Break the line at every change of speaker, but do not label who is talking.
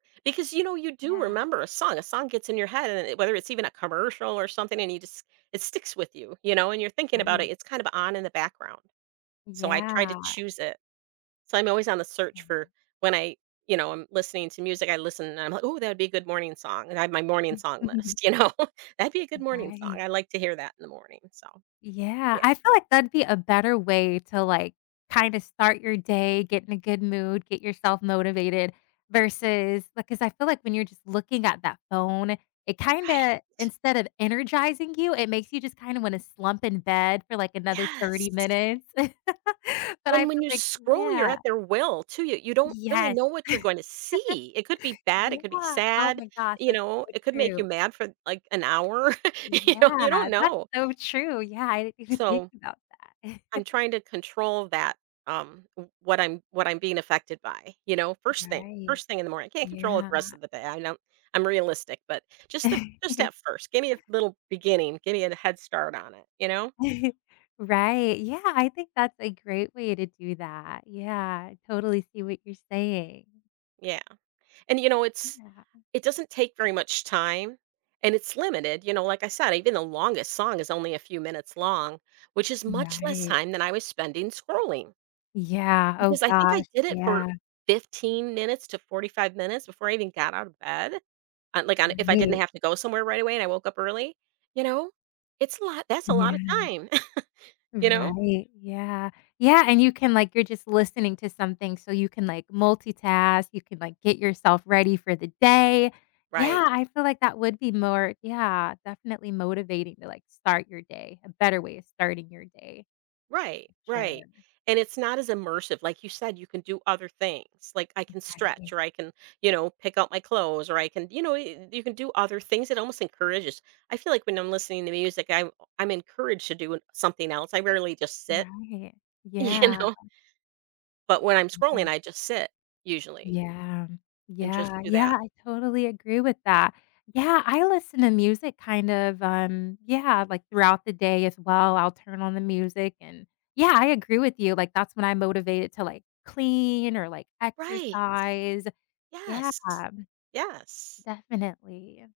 Because you know, you do
Yeah.
remember a song a song gets in your head, and it whether it's even a commercial or something, and you just it sticks with you you know, and you're thinking about it
I
it's kinda on in the background, so, I try
Yeah.
to choose it. So, I'm always on the search
Okay.
for when I you know, I'm listening to music, I listen and I'm, like, "Oh, that'd be a good morning song," and I have my morning song list, you know, that'd be a good morning song.
Right.
I like to hear that in the morning, so,
Yeah,
yeah.
I feel like that'd be a better way to, like, kinda start your day, get in a good mood, get yourself motivated, versus, like 'cause I feel like when you're just looking at that phone, it kinda
Right.
instead of energizing you, it makes you just kinda wanna slump in bed for, like, another 30
Yes.
minutes, but I
And when
feel
you
like,
scroll, you're
yeah.
at their will to you you don't really
Yes,
know what you're going to see. It could be bad, it could be
yeah, oh,
sad,
my gosh,
you
that's
know,
so
it could make you
true.
mad for, like, an hour, you know, you
Yeah,
don't
that's
know.
so true, yeah, I didn't even think
So
about that.
I'm trying to control that, um, what I'm what I'm being affected by, you know, first thing
Right,
first thing in the morning. I can't control it
yeah.
the rest of the day, I don't I'm realistic, but just the just at first, give me a little beginning, give me a head start on it, you know.
Right, yeah, I think that's a great way to do that. Yeah, I totally see what you're saying.
Yeah, and you know, it's
Yeah.
it doesn't take very much time, and it's limited, you know, like, I said, even the longest song is only a few minutes long, which is much less
Right.
time than I was spending scrolling.
Yeah, oh,
Because I think I
gosh,
did it for
yeah.
15 minutes to 45 minutes before I even got out of bed, uh, like, if I didn't have to go somewhere right away, and I woke up early, you know, it's a lot that's a lot of
Yeah.
time, you know.
Right, yeah yeah, and you can like, you're just listening to something, so, you can, like, multitask, you can, like, get yourself ready for the day.
Right.
Yeah, I feel like that would be more, yeah, definitely motivating to, like, start your day, a better way of starting your day.
Right right,
Sure.
and it's not as immersive. Like you said, you can do other things, like, I can
Okay.
stretch, or I can you know, pick out my clothes, or I can you know, you you can do other things. It almost encourages I feel like when I'm listening to music, I'm I'm encouraged to do, uh, something else, I rarely just sit,
Right,
you
yeah.
know. But when I'm scrolling,
Right.
I just sit, usually.
Yeah
And just
yeah
do
yeah,
that.
I totally agree with that, yeah, I listen to music kinda, um, yeah, like, throughout the day as well, I'll turn on the music, and yeah, I agree with you like, that's when I'm motivated to, like, clean or like
Right,
exercise, yeah.
yes yes.
Definitely.